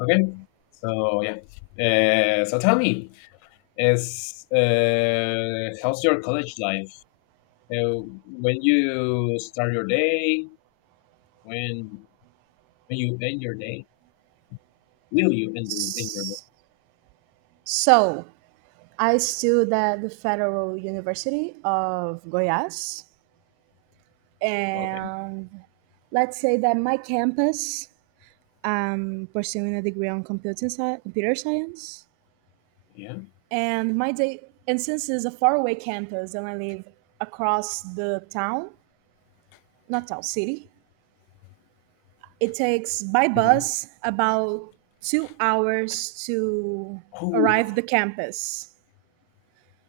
Okay. So yeah. So tell me, is how's your college life? Uh, when you start your day, when when you end your day, will you end your day? So, I stood at the Federal University of Goiás, Okay. and let's say that my campus, I'm pursuing a degree on computer science, Yeah. and my day, and since it's a faraway campus and I live across the town, not town, city, it takes by Mm-hmm. bus about 2 hours to arrive Oh. the campus,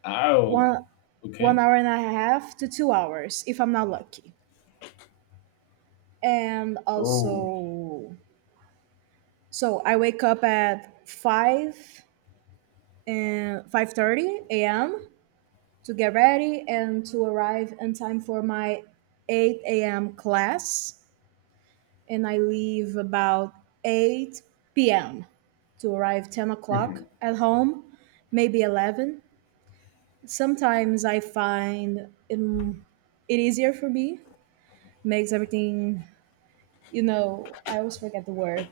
Ow. one one Okay. hour and a half to 2 hours if I'm not lucky. And Oh. also, so I wake up at 5 and 5:30 a.m. to get ready and to arrive in time for my 8 a.m. class, and I leave about 8 p.m. to arrive 10 Hmm. o'clock at home, maybe 11. Sometimes I find it easier for me, makes everything, I always forget the word.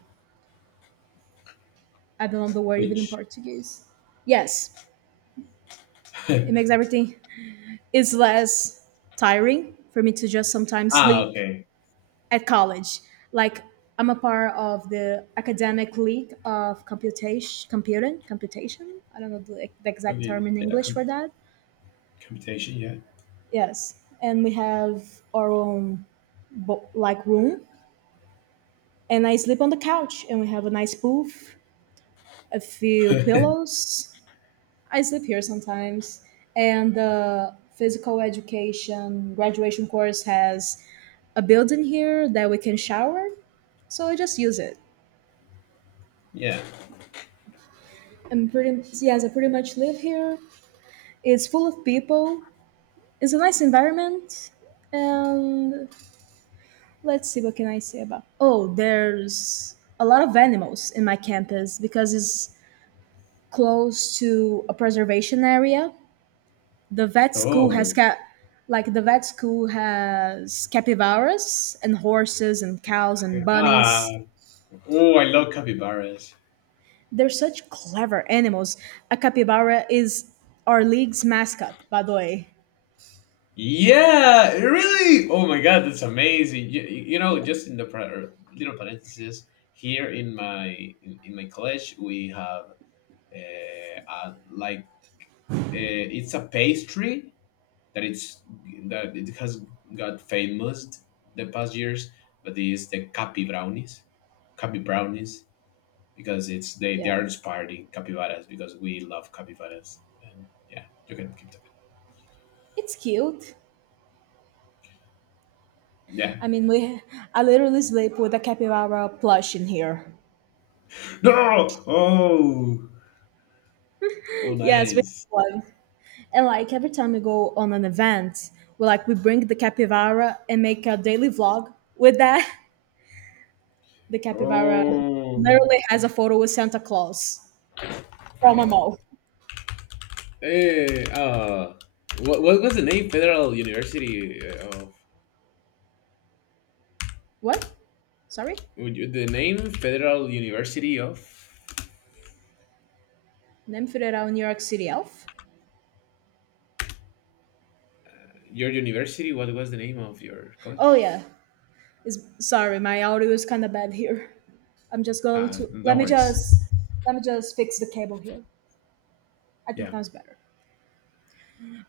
I don't know the word even in Which? Portuguese. Yes, it makes everything, it's less tiring for me to just sometimes Ah. sleep Okay. at college. Like, I'm a part of the academic league of computation. I don't know the exact Okay. term in Yeah. English for that. Computation. Yes, and we have our own like room, and I sleep on the couch, and we have a nice booth, a few Yeah. pillows. I sleep here sometimes. And the physical education graduation course has a building here that we can shower, so I just use it. Yeah. I'm pretty Yes, I pretty much live here. It's full of people. It's a nice environment, and let's see what can I say about. Oh, there's a lot of animals in my campus because it's close to a preservation area, the vet school has Oh. got the vet school has capybaras and horses and cows and Ah. bunnies. Oh, I love capybaras. They're such clever animals. A capybara is our league's mascot, by the way. Yeah, really. Oh my God, that's amazing. You know, Yeah, just in the pra- little parenthesis here in my in my college, we have uh, uh like uh, it's a pastry that it's that it has got famous the past years, but it's the capi brownies because it's they are yes. inspired in capybaras because we love capybaras and yeah, you can keep talking. It's cute. Yeah. I mean, we I literally sleep with a capybara plush in here. No. Oh. Oh, Yes, we nice. have one. And like every time we go on an event, we bring the capybara and make a daily vlog with that. The capybara Oh, literally has a photo with Santa Claus from a mall. hey, what was the name Federal University of? What? Sorry? The name Federal University of Name for New York City elf? your university? What was the name of your Oh college? yeah. Sorry, my audio is kind of bad here. I'm just going to let Don't me worry. just Let me just fix the cable here. I think Yeah, that's better.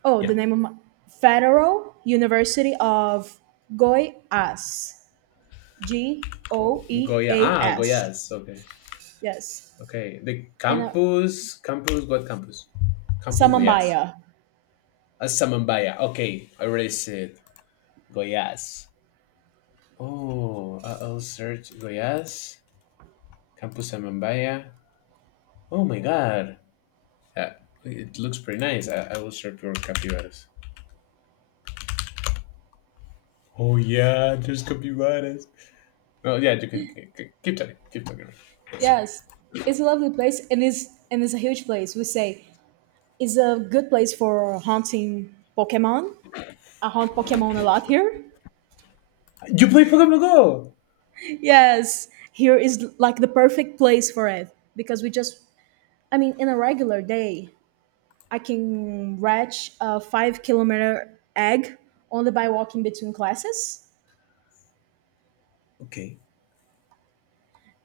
Oh, the yeah. name of my Federal University of Goiás. G O E Goya. A Ah, S. Goyas. Okay, Yes. okay. The And campus, campus. What campus? Campus Goyas. Samambaia. Asamambaya. Okay, I already said Goyas. I'll search Goyas. Campus Amambaya. Oh my god. Uh, it looks pretty nice. I will search for capybaras. Oh yeah, there's capybaras. Well, yeah, you can, keep talking. Keep talking. Sorry. Yes, it's a lovely place, and it's a huge place. We say it's a good place for hunting Pokemon. I hunt Pokemon a lot here. You play Pokemon Go. Yes, here is like the perfect place for it because I mean, in a regular day, I can hatch a 5 kilometer egg only by walking between classes, Okay.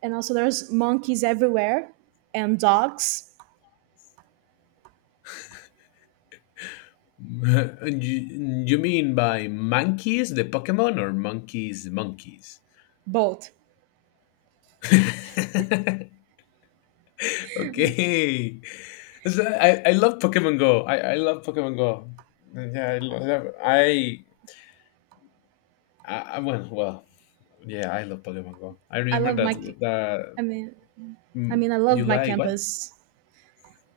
and also there's monkeys everywhere and dogs. You mean by monkeys the Pokemon or monkeys monkeys? Both. Okay. So I love Pokemon Go. I love Pokemon Go. Yeah, I love, I yeah, I love Polyomango. I I remember love that my. that I mean, mm, I you love my like what? campus.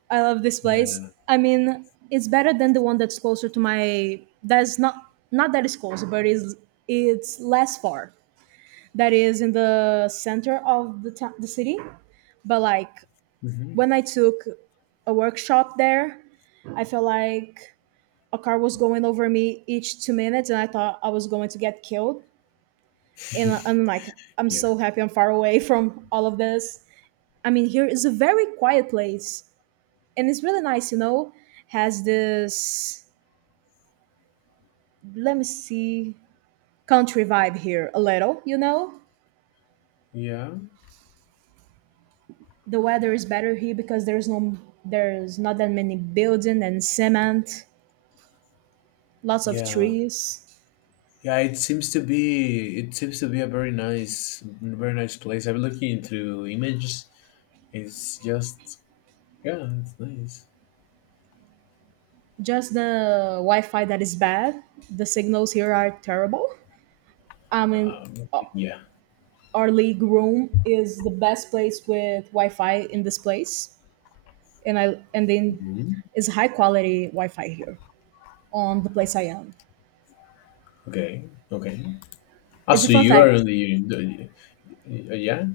I love this Yeah. place. I mean, it's better than the one that's closer to my. That's not, not that it's closer, but is it's less far. That is in the center of the town, the city. But like Hmm. when I took a workshop there, I felt like a car was going over me each 2 minutes, and I thought I was going to get killed. And I'm like, I'm Yeah. so happy I'm far away from all of this. I mean, here is a very quiet place, and it's really nice, you know, has this, let me see, country vibe here a little, you know. Yeah. The weather is better here because there's not that many building and cement, lots of Yeah. trees. Yeah, it seems to be a very nice place. I'm looking through images. It's just yeah, it's nice. Just the Wi-Fi that is bad. The signals here are terrible. I mean, o- Yeah. our league room is the best place with Wi-Fi in this place, and then Mhm. it's high quality Wi-Fi here on the place I am. Okay. Okay. Ah, It's a so fun you are fact. on the yeah,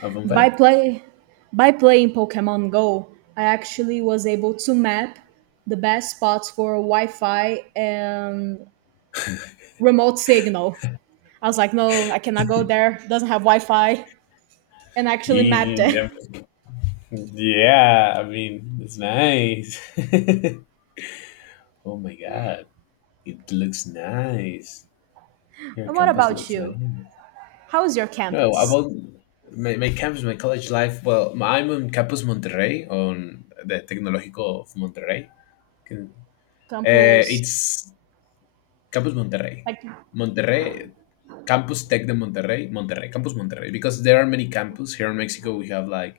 avant By fact? play by playing Pokemon Go, I actually was able to map the best spots for Wi-Fi and remote signal. I was like, no, I cannot go there. Doesn't have Wi-Fi, and I actually mapped it. Yeah, yeah, I mean, it's nice. Oh my god. It looks nice. Your And what campus about looks nice. you? How is your No, campus? about my campus, my college life. Well, I'm on Campus Monterrey, on the Tecnológico of Monterrey. Can- Campus, it's Campus Monterrey. like, Monterrey, Campus Tech de Monterrey, Monterrey, Campus Monterrey. Because there are many campus. Here in Mexico, we have like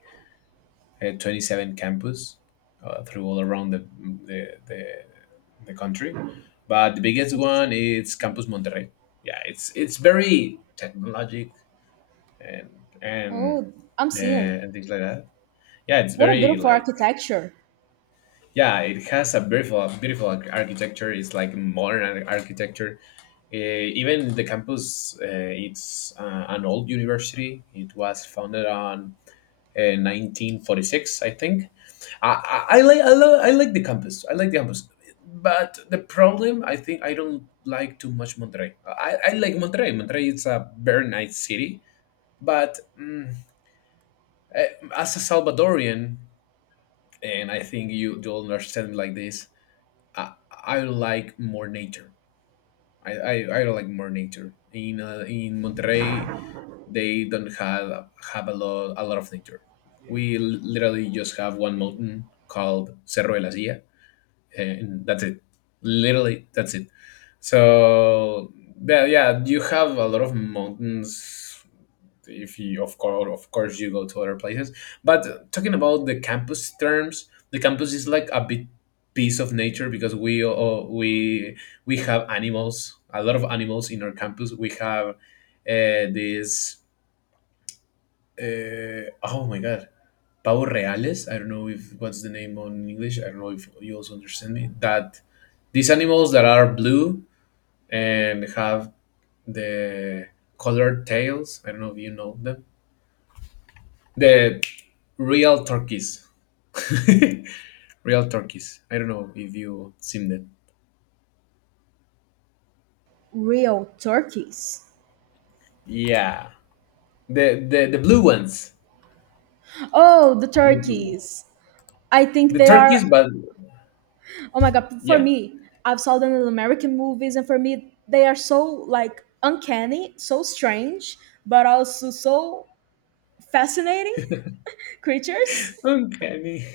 27 campus through all around the, the, the country. But the biggest I see. one is Campus Monterrey. Yeah, it's very technologic and and Oh, I'm uh, seeing. Things like that. Yeah, it's What a very beautiful like architecture! yeah, it has a beautiful beautiful architecture. It's like modern architecture. Uh, Even the campus, it's an old university. It was founded on 1946, I think I like the campus. I like the campus, but the problem I think I don't like too much Monterrey. I like Monterrey. Monterrey is a very nice city, but eh, as a Salvadorian, and I think you'll understand like this. I like more nature. I, I, I like more nature. In Monterrey, they don't have a lot of nature. We literally just have one mountain called Cerro de la Silla and that's it. Literally, that's it. So yeah, yeah, you have a lot of mountains. If you, of course, you go to other places. But talking about the campus terms, the campus is like a big piece of nature because we have animals, a lot of animals in our campus. We have this oh my god. Pavo reales. I don't know if what's the name on English. I don't know if you also understand me. That these animals that are blue and have the colored tails. I don't know if you know them. The real turkeys. Real turkeys. I don't know if you seen them. Real turkeys. Yeah. The blue ones. Oh, the The blue. turkeys. I think The they are. turkeys, but Oh my god, for yeah. me, I've saw them in American movies, and for me, they are so like uncanny, so strange, but also so fascinating creatures. Uncanny.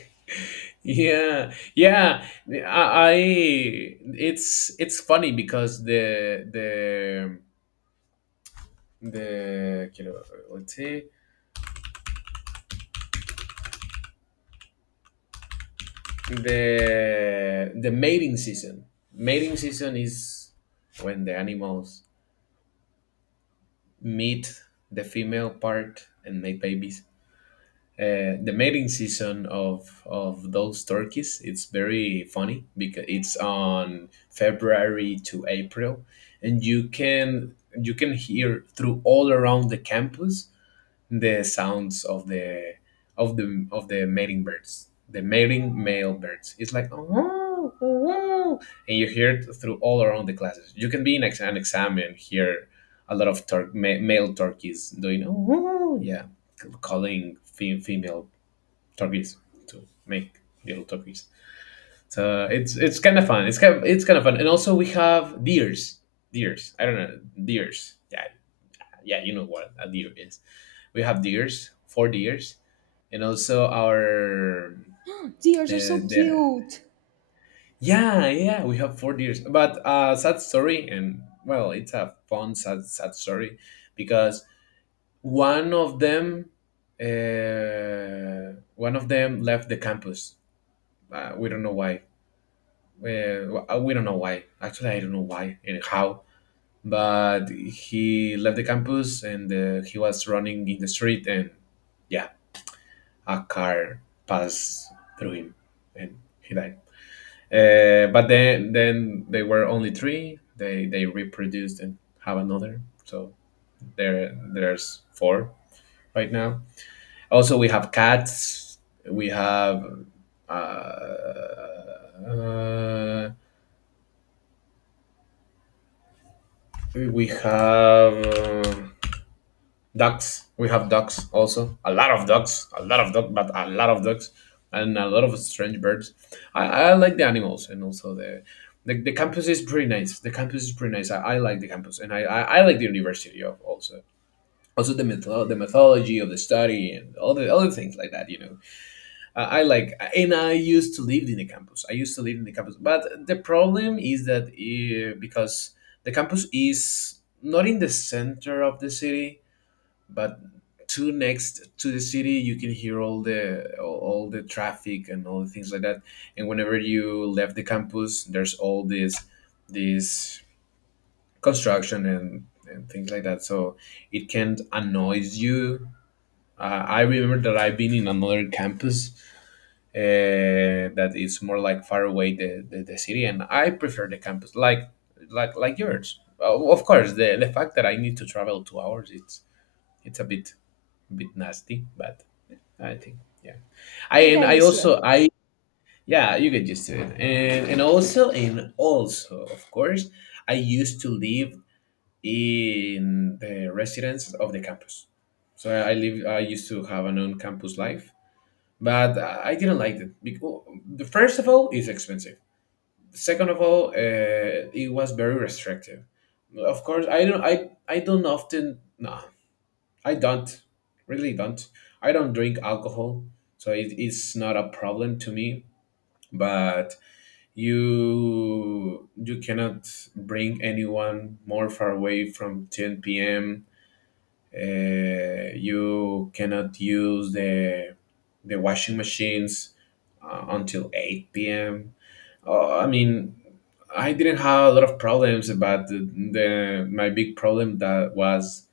Yeah, yeah. I it's funny because the you know, let's say the mating season. Mating season is when the animals meet the female part and make babies. The mating season of those turkeys it's very funny because it's on February to April, and you can hear through all around the campus the sounds of the mating birds, the mating male birds. It's like oh, and you hear it through all around the classes. You can be in an exam and hear a lot of male turkeys doing oh yeah, calling female turkeys to make little turkeys. So it's fun. It's kind of fun, and also we have deers, deers. I don't know deers. Yeah, yeah, you know what a deer is. We have deers, 4 deers, and also our Deers are uh, so the, cute. yeah yeah we have 4 deers. But sad story, and well, it's a fun sad sad story because one of them one of them left the campus. Uh, we don't know why Uh, we don't know why. Actually, I don't know why and how. But he left the campus and he was running in the street, and yeah, a car passed through him, and he died. But then they were only 3. They reproduced and have another. So there's 4 right now. Also, we have cats. We have. Uh, uh, we have. Ducks, we have ducks, also a lot of ducks, a lot of ducks, but a lot of ducks, and a lot of strange birds. I like the animals and also the campus is pretty nice, I like the campus and I like the university of also also the the methodology of the study and all the other things like that you know. I like, and I used to live in the campus, I used to live in the campus but the problem is that because the campus is not in the center of the city but too next to the city, you can hear all the traffic and all the things like that, and whenever you left the campus there's all this construction and things like that, so it can annoys you. I remember that I've been in another campus that is more like far away the city, and I prefer the campus like like yours. Of course the fact that I need to travel 2 hours it's a bit nasty but I think, yeah. I You and get I used to it. also I yeah, you get used to it. And and also of course I used to live in the residence of the campus. So I used to have an own campus life. But I didn't like it because the first of all it's expensive. Second of all, it was very restrictive. Of course, I don't often no I don't, really don't. I don't drink alcohol, so it's not a problem to me. But you cannot bring anyone more far away from 10 p.m. You cannot use the washing machines until 8 p.m. I mean, I didn't have a lot of problems, but the my big problem that was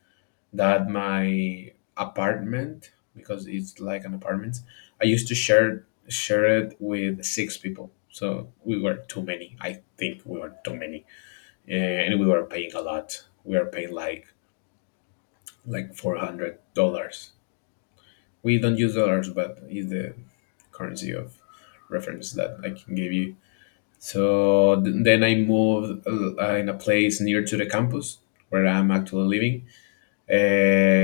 that my apartment because it's like an apartment. I used to share it with 6 people, so we were too many, and we were paying a lot, we were paying like $400. We don't use dollars but it's the currency of reference that I can give you. So then I moved in a place near to the campus where I'm actually living. Uh,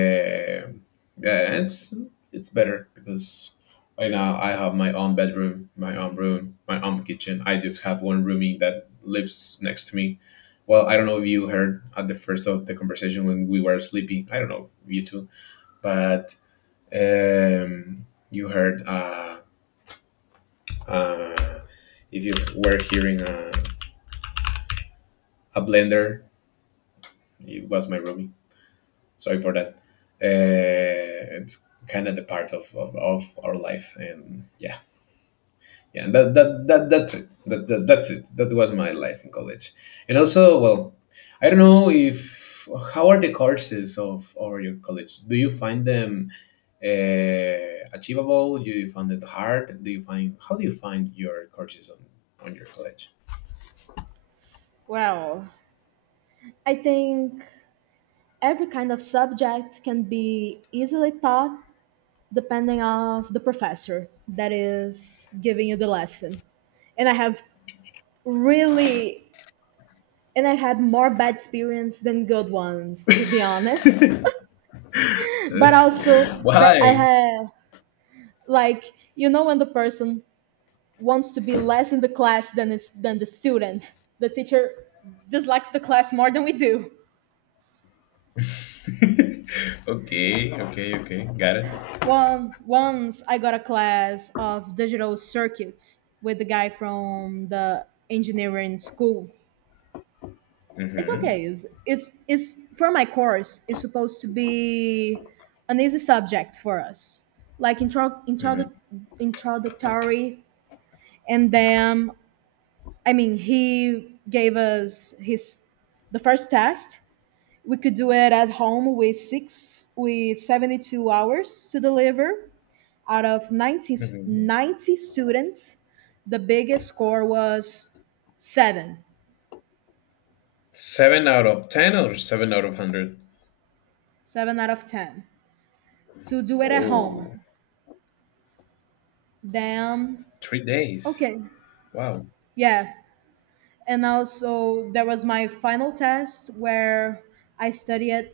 yeah, and it's better because right now I have my own bedroom, my own room, my own kitchen. I just have one roomie that lives next to me. Well, I don't know if you heard at the first of the conversation when we were sleeping. I don't know you two, but you heard uh, if you were hearing a blender, it was my roomie. Sorry for that. It's kind of the part of, of our life, and yeah, yeah, and that's it. That's it. That was my life in college, and also, well, I don't know if how are the courses of your college? Do you find them achievable? Do you find it hard? Do you find how do you find your courses on your college? Well, I think every kind of subject can be easily taught depending of the professor that is giving you the lesson. And I have really and I had more bad experience than good ones, to be honest. But also that I Why? have, like, you know when the person wants to be less in the class than it's than the student, the teacher dislikes the class more than we do. Okay, okay, okay, got it. One Once I got a class of digital circuits with the guy from the engineering school. It's Mm-hmm. okay. It's for my course. It's supposed to be an easy subject for us, like introductory. And then, I mean, he gave us his the first test, we could do it at home with six with 72 hours to deliver. Out of 90, Mm-hmm. 90 students, the biggest score was seven, Seven out of ten or seven out of hundred? seven out of 10 to do it at home. Oh, Damn. 3 days. Okay, Wow. yeah. And also, there was my final test where I studied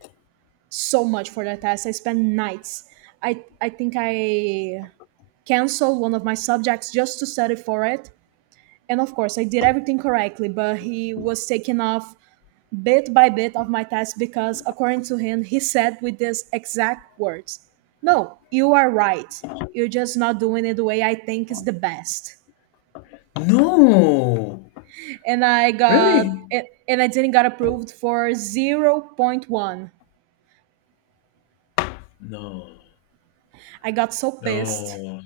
so much for that test. I spent nights. I think I canceled one of my subjects just to study for it. And of course, I did everything correctly, but he was taking off bit by bit of my test because, according to him, he said with these exact words: No, you are right. You're just not doing it the way I think is the best. No, And I got, really? and I didn't got approved for zero point 0.1. No, I got so pissed. no.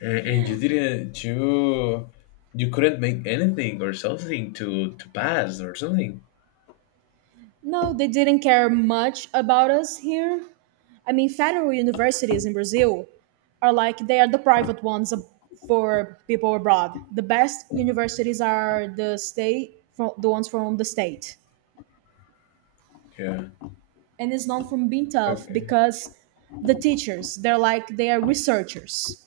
And, you didn't. You couldn't make anything or something to pass or something. No, they didn't care much about us here. I mean, federal universities in Brazil are like they are the private ones for people abroad. The best universities are the state, from the ones from the state, Yeah. and it's known for being tough Okay. because the teachers they're like they are researchers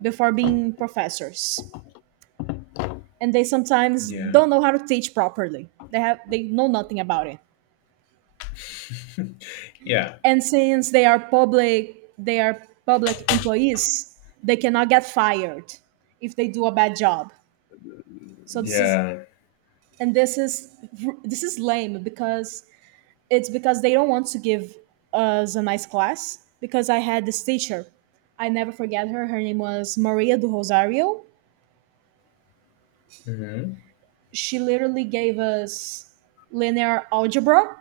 before being professors, and they sometimes Yeah. don't know how to teach properly. They have they know nothing about it. Yeah. And since they are public, they are public employees, they cannot get fired if they do a bad job. So Yeah. This is, this is lame because it's because they don't want to give us a nice class, because I had this teacher, I never forget her, her name was Maria do Rosario. Hmm. She literally gave us linear algebra,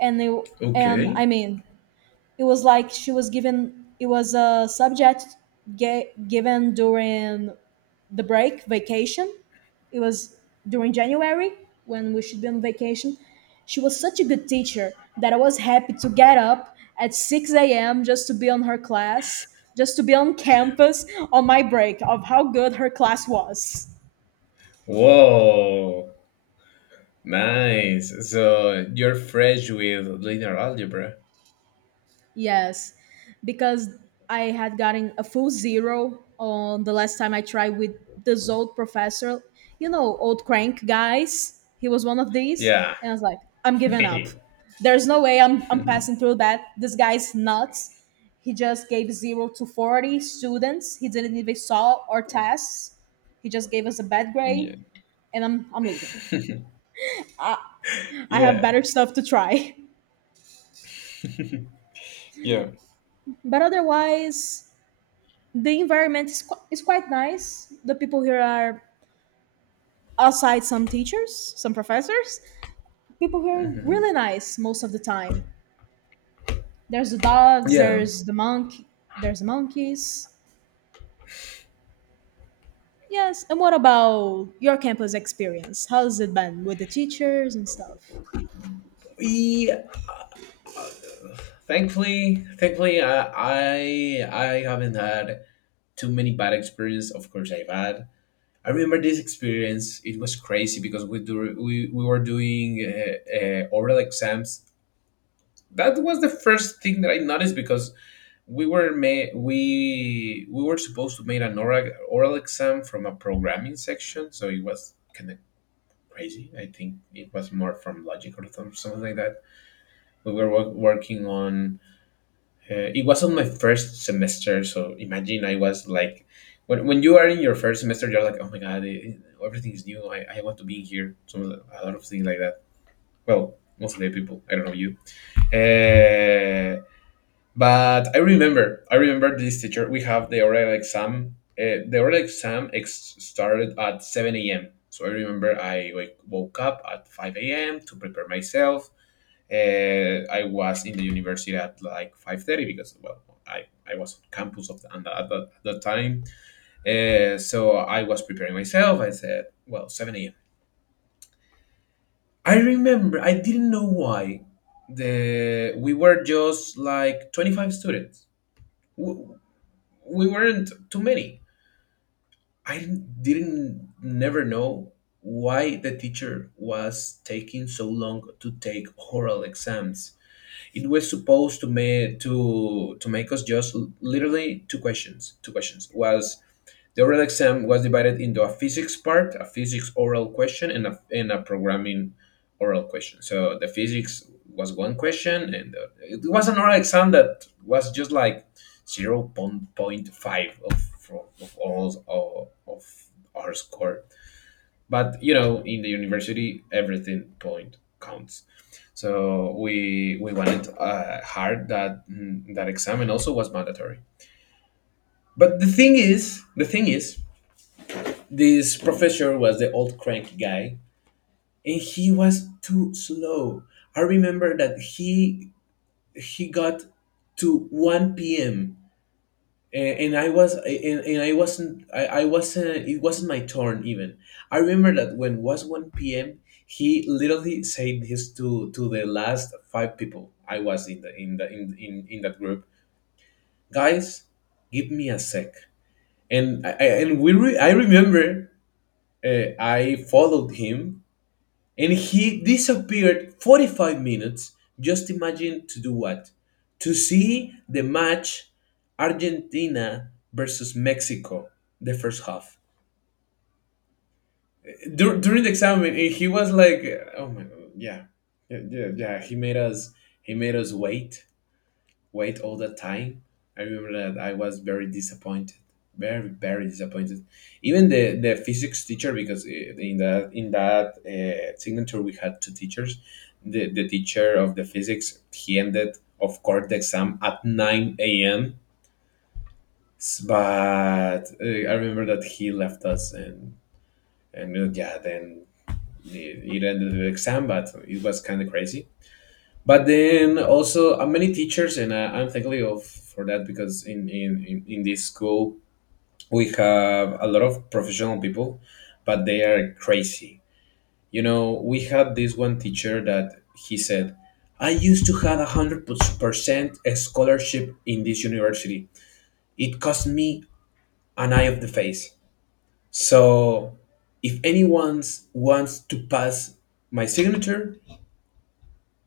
and it, and Okay. I mean, it was like she was given, it was a subject given during the break vacation, it was during January when we should be on vacation. She was such a good teacher that I was happy to get up at 6 a.m. just to be on her class, just to be on campus on my break of how good her class was. Whoa. Nice. So you're fresh with linear algebra. Yes, because I had gotten a full zero on the last time I tried with this old professor, you know, old crank guys. He was one of these, Yeah. and I was like, I'm giving up. There's no way I'm passing through that. This guy's nuts. He just gave zero to 40 students. He didn't even solve our tests. He just gave us a bad Yeah. grade, and I'm leaving. I have Yeah. better stuff to try. Yeah. But otherwise, the environment is, is quite nice. The people here are, outside some teachers, some professors, people here are hmm really nice most of the time. There's the dogs, Yeah. there's the there's the monkeys. Yes, and what about your campus experience? How's it been with the teachers and stuff? We thankfully, I haven't had too many bad experiences. Of course, I've had. I remember this experience. It was crazy because we were doing oral exams. That was the first thing that I noticed, because we were supposed to make an oral exam from a programming section, so it was kind crazy. I think it was more from logic or something like that. We were working on. It was on my first semester, so imagine I was like, when you are in your first semester, you're like, oh my god, everything is new. I want to be here. So a lot of things like that. Well, mostly people. I don't know you. Uh, but I remember this teacher. We have the oral exam. The oral exam started at 7 a.m. So I remember I woke up at 5 a.m. to prepare myself. I was in the university at like 5:30 because, well, I was on campus of the at that time. So I was preparing myself. I said, well, 7 a.m. I remember, I didn't know why. We were just like 25 students. W- we weren't too many. I didn't never know why the teacher was taking so long to take oral exams. It was supposed to make us just literally two questions. Two questions was The oral exam was divided into a physics part, a physics oral question, and and a programming oral question. So the physics was one question, and it was an oral exam that was just like zero point 0.5 of, all of our score. But you know, in the university, everything point counts. So we wanted hard that exam, and also was mandatory. But the thing is, this professor was the old cranky guy, and he was too slow. I remember that he got to one p.m. And I wasn't, I wasn't, it wasn't my turn even. I remember that when it was one p.m. he literally said this to the last five people. I was in the in the in that group. Guys, give me a sec. And I remember I followed him. And he disappeared 45 minutes. Just imagine, to do what? To see the match, Argentina versus Mexico, the first half. During the exam, and he was like, "Oh my god, yeah, yeah, yeah." Yeah. He made us wait all the time. I remember that I was very disappointed, very, very disappointed. Even the physics teacher, because in that signature we had two teachers. The teacher of the physics, he ended, of course, the exam at 9 a.m. But I remember that he left us, and yeah, then it ended the exam, but it was kind of crazy. But then also many teachers, and I'm thankful of for that, because in this school we have a lot of professional people, but they are crazy. We had this one teacher that he said, "I used to have 100% scholarship in this university. It cost me an eye of the face. So if anyone wants to pass my signature,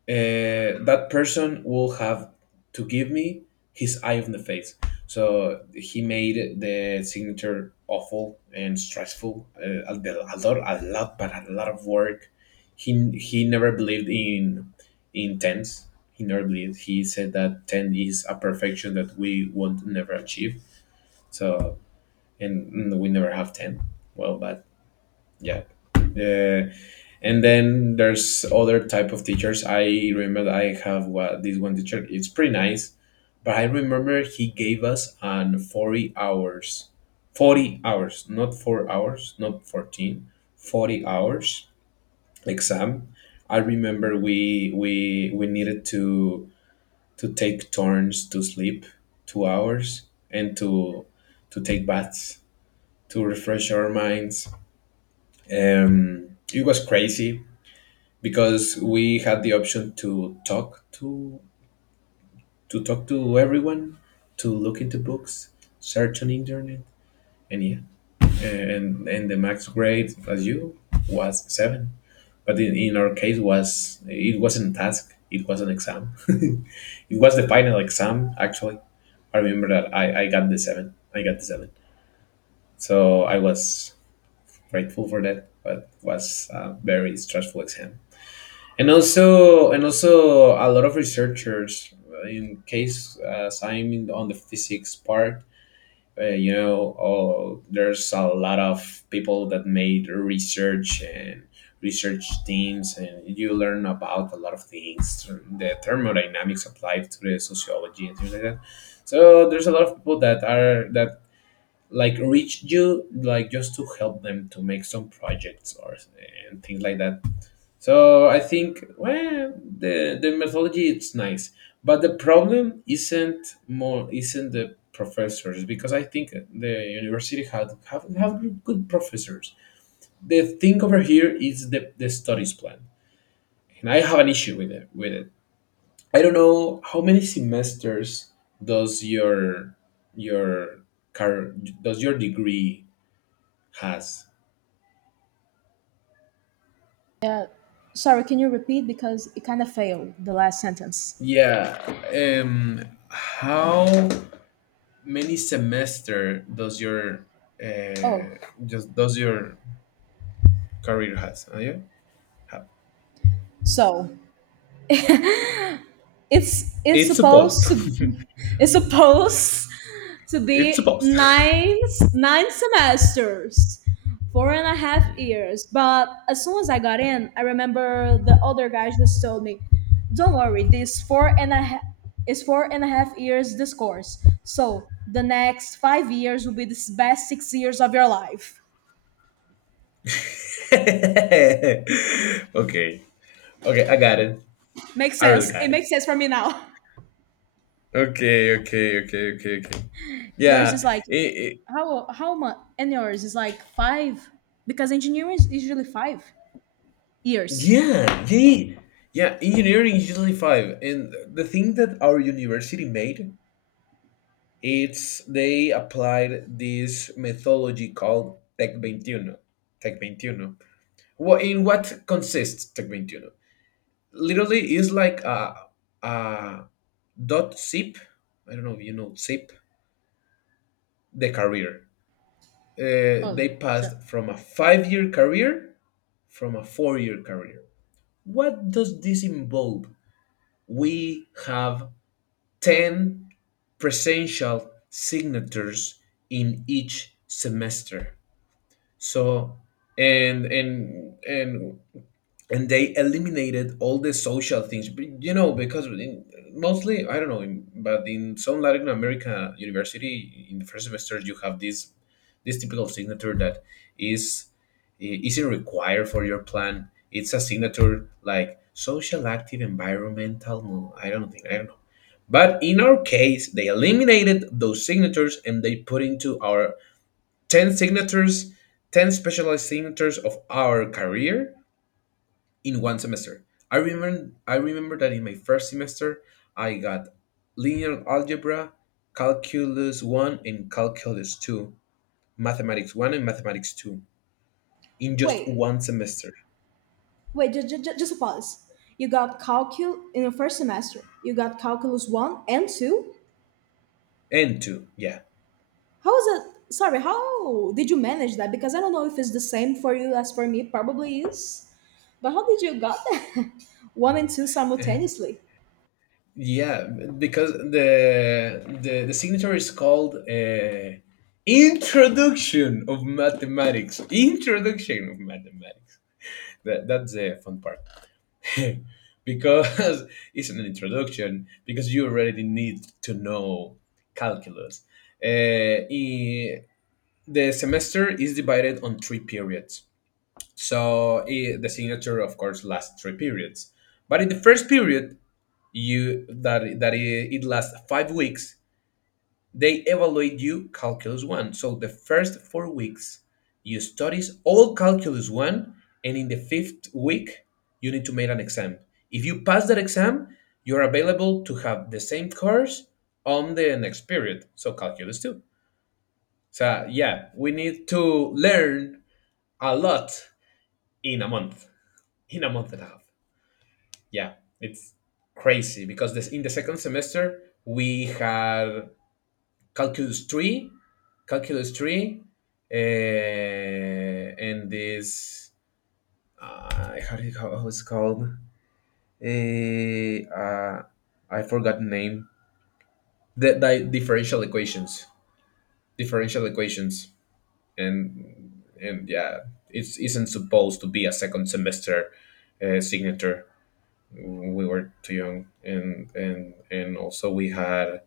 that person will have to give me his eye on the face." So he made the signature awful and stressful. A a, lot, a lot, but a lot of work. He never believed in tens. He never believed. He said that 10 is a perfection that we won't never achieve. So we never have 10. Well, but yeah, uh, and then there's other type of teachers. I remember that I have what, this one teacher, it's pretty nice. But I remember he gave us an 40 hours, 40 hours, not 4 hours, not 14, 40 hours exam. I remember we needed to take turns to sleep 2 hours, and to take baths to refresh our minds. um it was crazy, because we had the option to talk to everyone, to look into books, search on internet, and yeah. And the max grade as you was seven, but in our case was it wasn't a task, it was an exam. It was the final exam actually. I remember that I got the seven. I got the seven. So I was grateful for that, but was a very stressful exam. And also a lot of researchers, in case as I'm on the physics part. Oh, there's a lot of people that made research and research teams, and you learn about a lot of things, the thermodynamics applied to the sociology and things like that. So there's a lot of people that are that like reach you, like just to help them to make some projects or and things like that. So I think, well, the methodology it's nice, but the problem isn't the professors, because I think the university had have good professors. The thing over here is the studies plan, and I have an issue with it. With it, I don't know how many semesters does your car does your degree has. Yeah, sorry, can you repeat because it kind of failed the last sentence. Yeah, how many semester Oh, uh, does your career has? Are you? Have. so it's it's It's supposed. supposed to it's supposed to It's be supposed. Nine semesters, 4.5 years, but as soon as I got in, I remember the other guys just told me, don't worry, this four and a half is 4.5 years this course, so the next 5 years will be the best 6 years of your life. Okay. Okay, I got it. Makes I really sense, got it it. makes sense for me now. Okay, okay, okay, okay, okay. Yours is Yeah, like how much, and yours is like five because engineering is usually 5 years. yeah, yeah. Engineering is usually five, and the thing that our university made, it's they applied this methodology called Tech 21, Tech 21. Well, in what consists Tecventino? Literally, is like a dot zip. I don't know if you know zip. The career. Oh, They so passed from a 5-year career, from a 4-year career. What does this involve? We have ten presential signatures in each semester. So and and and and they eliminated all the social things. But, because mostly I don't know but in some latin america university, in the first semesters, you have this typical signature that is isn't required for your plan. It's a signature like social, active, environmental. No, I don't think, I don't know. But in our case, they eliminated those signatures, and they put into our 10 signatures, 10 specialized signatures of our career in one semester. I remember that in my first semester I got linear algebra, calculus 1 and calculus 2, mathematics 1 and mathematics 2 in just wait, one semester. wait, just a pause. You got calculus in the first semester. You got calculus one and two. And 2, yeah. How is it? Sorry, how did you manage that? Because I don't know if it's the same for you as for me. Probably is. But how did you got that? One and two simultaneously. Yeah, because the signature is called Introduction of Mathematics. Introduction of Mathematics. That's the fun part. Because it's an introduction, because you already need to know calculus. Uh, i- the semester is divided on three periods. So the signature, of course, lasts three periods. But in the first period, you that that I- it lasts 5 weeks. They evaluate you Calculus 1. So the first 4 weeks, you studies all Calculus 1, and in the fifth week, you need to make an exam. If you pass that exam, you're available to have the same course on the next period, so Calculus 2. So yeah, we need to learn a lot in a month, in a month and a half. Yeah, it's crazy, because this in the second semester we had calculus 3, calculus 3, and this how, do you- how it's called. Eh, uh, I forgot the name. The differential equations, differential equations. And yeah, it isn't supposed to be a second semester signature. We were too young, and also we had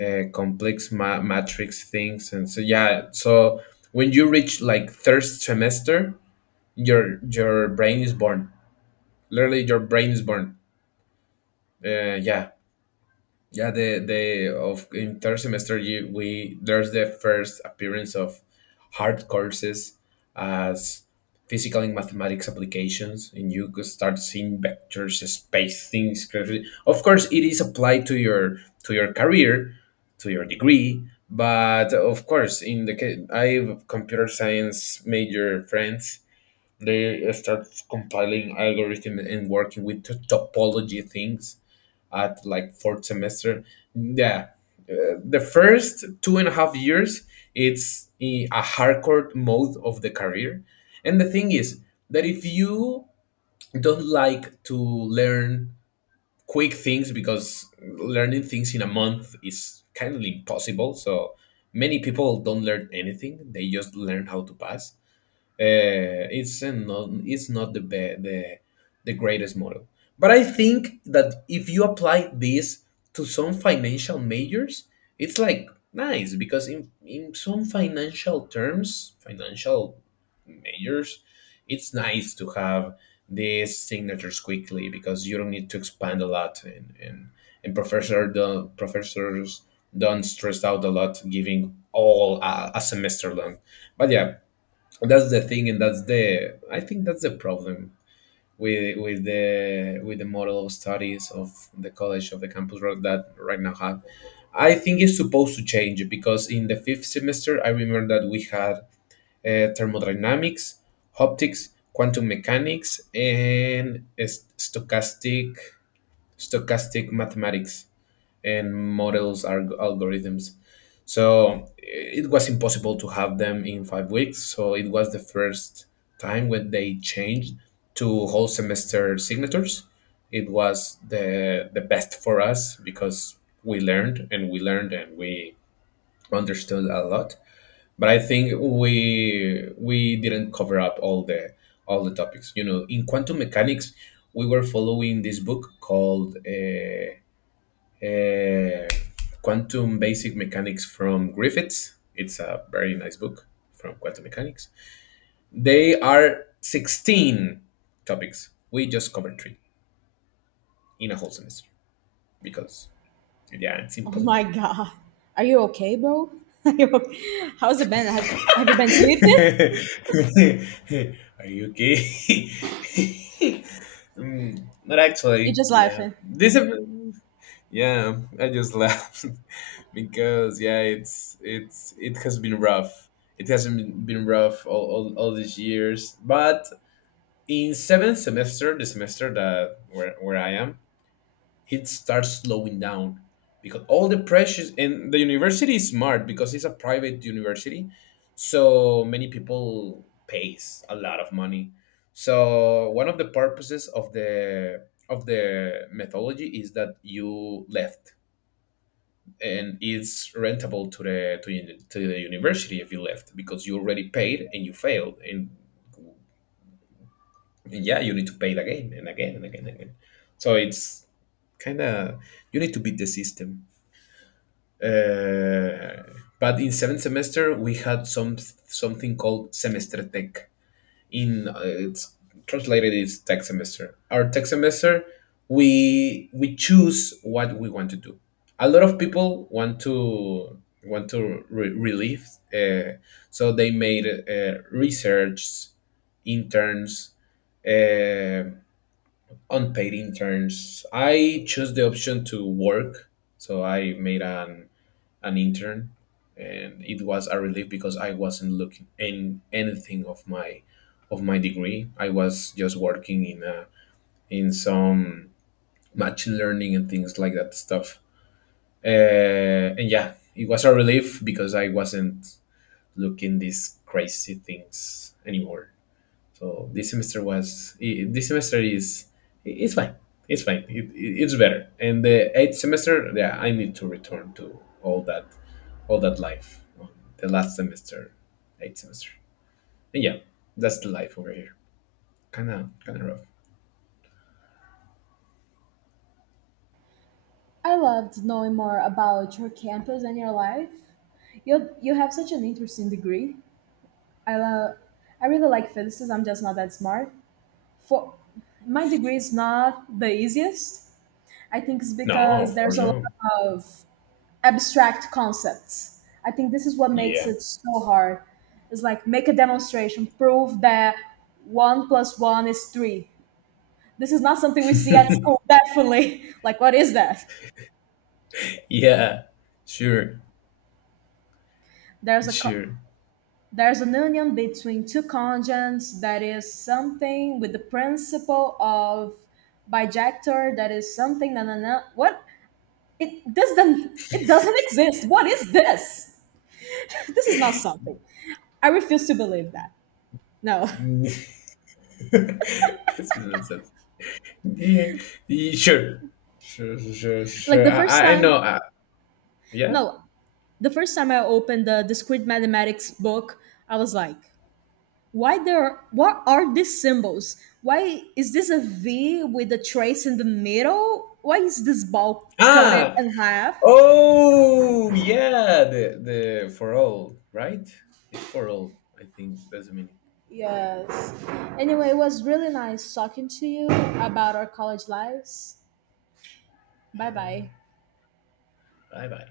complex matrix things, and so yeah. So when you reach like third semester, your brain is born, literally your brain is born. Yeah. Yeah, the of in third semester you we, there's the first appearance of hard courses as physical and mathematics applications, and you could start seeing vectors, space things. Gravity. Of course, it is applied to your career, to your degree. But of course, in the case I have computer science major friends, they start compiling algorithm and working with topology things at like fourth semester. Yeah, the first 2.5 years it's a hardcore mode of the career, and the thing is that if you don't like to learn quick things because learning things in a month is kind of impossible, so many people don't learn anything; they just learn how to pass. It's not the be- the greatest model. But I think that if you apply this to some financial majors, it's like nice because in some financial terms, financial majors, it's nice to have these signatures quickly because you don't need to expand a lot and professor the professors don't stress out a lot giving all a semester long. But yeah, that's the thing, and that's the problem with the model of studies of the college of the campus road that right now have. I think it's supposed to change because in the fifth semester I remember that we had thermodynamics, optics, quantum mechanics, and stochastic mathematics and models are algorithms, so it was impossible to have them in 5 weeks. So it was the first time when they changed to whole semester signatures. It was the best for us because we learned, and we learned, and we understood a lot. But I think we we didn't cover up all the topics. You know, in quantum mechanics, we were following this book called uh, Quantum Basic Mechanics from Griffiths. It's a very nice book from quantum mechanics. They are 16 topics. We just covered three in a whole semester because, yeah, it's Oh impossible. my god. Are you okay, bro? Are you okay? How's it been? Have you been sleeping? Are you okay? Mm, not You actually. just Yeah. laughing. This is, yeah, I just laughed because yeah, it has been rough. It hasn't been rough all these years, but in seventh semester, the semester that where I am, it starts slowing down because all the pressures, and the university is smart because it's a private university, so many people pays a lot of money. So one of the purposes of the methodology is that you left, and it's rentable to the university if you left because you already paid and you failed, and yeah, you need to pay it again and again and again and again. So it's kind of, you need to beat the system. uh, but in seventh semester we had some something called semester tech in, it's translated is tech semester. Our tech semester, we choose what we want to do. A lot of people want to relieve, uh, so they made research interns, uh, unpaid interns. I chose the option to work, so I made an intern, and it was a relief because I wasn't looking in anything of my degree. I was just working in a, in some machine learning and things like that stuff. Uh, and yeah, it was a relief because I wasn't looking these crazy things anymore. So this semester is, it's fine. It's fine. It's better. And the eighth semester, yeah, I need to return to all that life, on the last semester, eighth semester. And yeah, that's the life over here. Kind of rough. I loved knowing more about your campus and your life. You have such an interesting degree. I love. I really like physics. I'm just not that smart. For, my degree is not the easiest. I think it's No, because of course there's a not. lot of abstract concepts. I think this is what makes Yeah, it so hard. It's like, make a demonstration, prove that one plus one is three. This is not something we see at school. Definitely. Like, what is that? yeah, sure, There's a co- sure. there's an union between two conjuncts that is something with the principle of bijector that is something, na na na, what, it doesn't exist, what is this. This is not something, I refuse to believe that. No. This is nonsense. Yeah, yeah, sure, sure, sure, sure. Like sure. the I, first I I know. time, Yeah. no, the first time I opened the discrete mathematics book, I was like, why there, what are these symbols, why is this a v with a trace in the middle, why is this ball cut it Ah. in half. Oh, yeah. The "for all", right? It's "for all". I think that's the meaning. Yes. Anyway, it was really nice talking to you about our college lives. Yeah. Bye bye. Bye bye.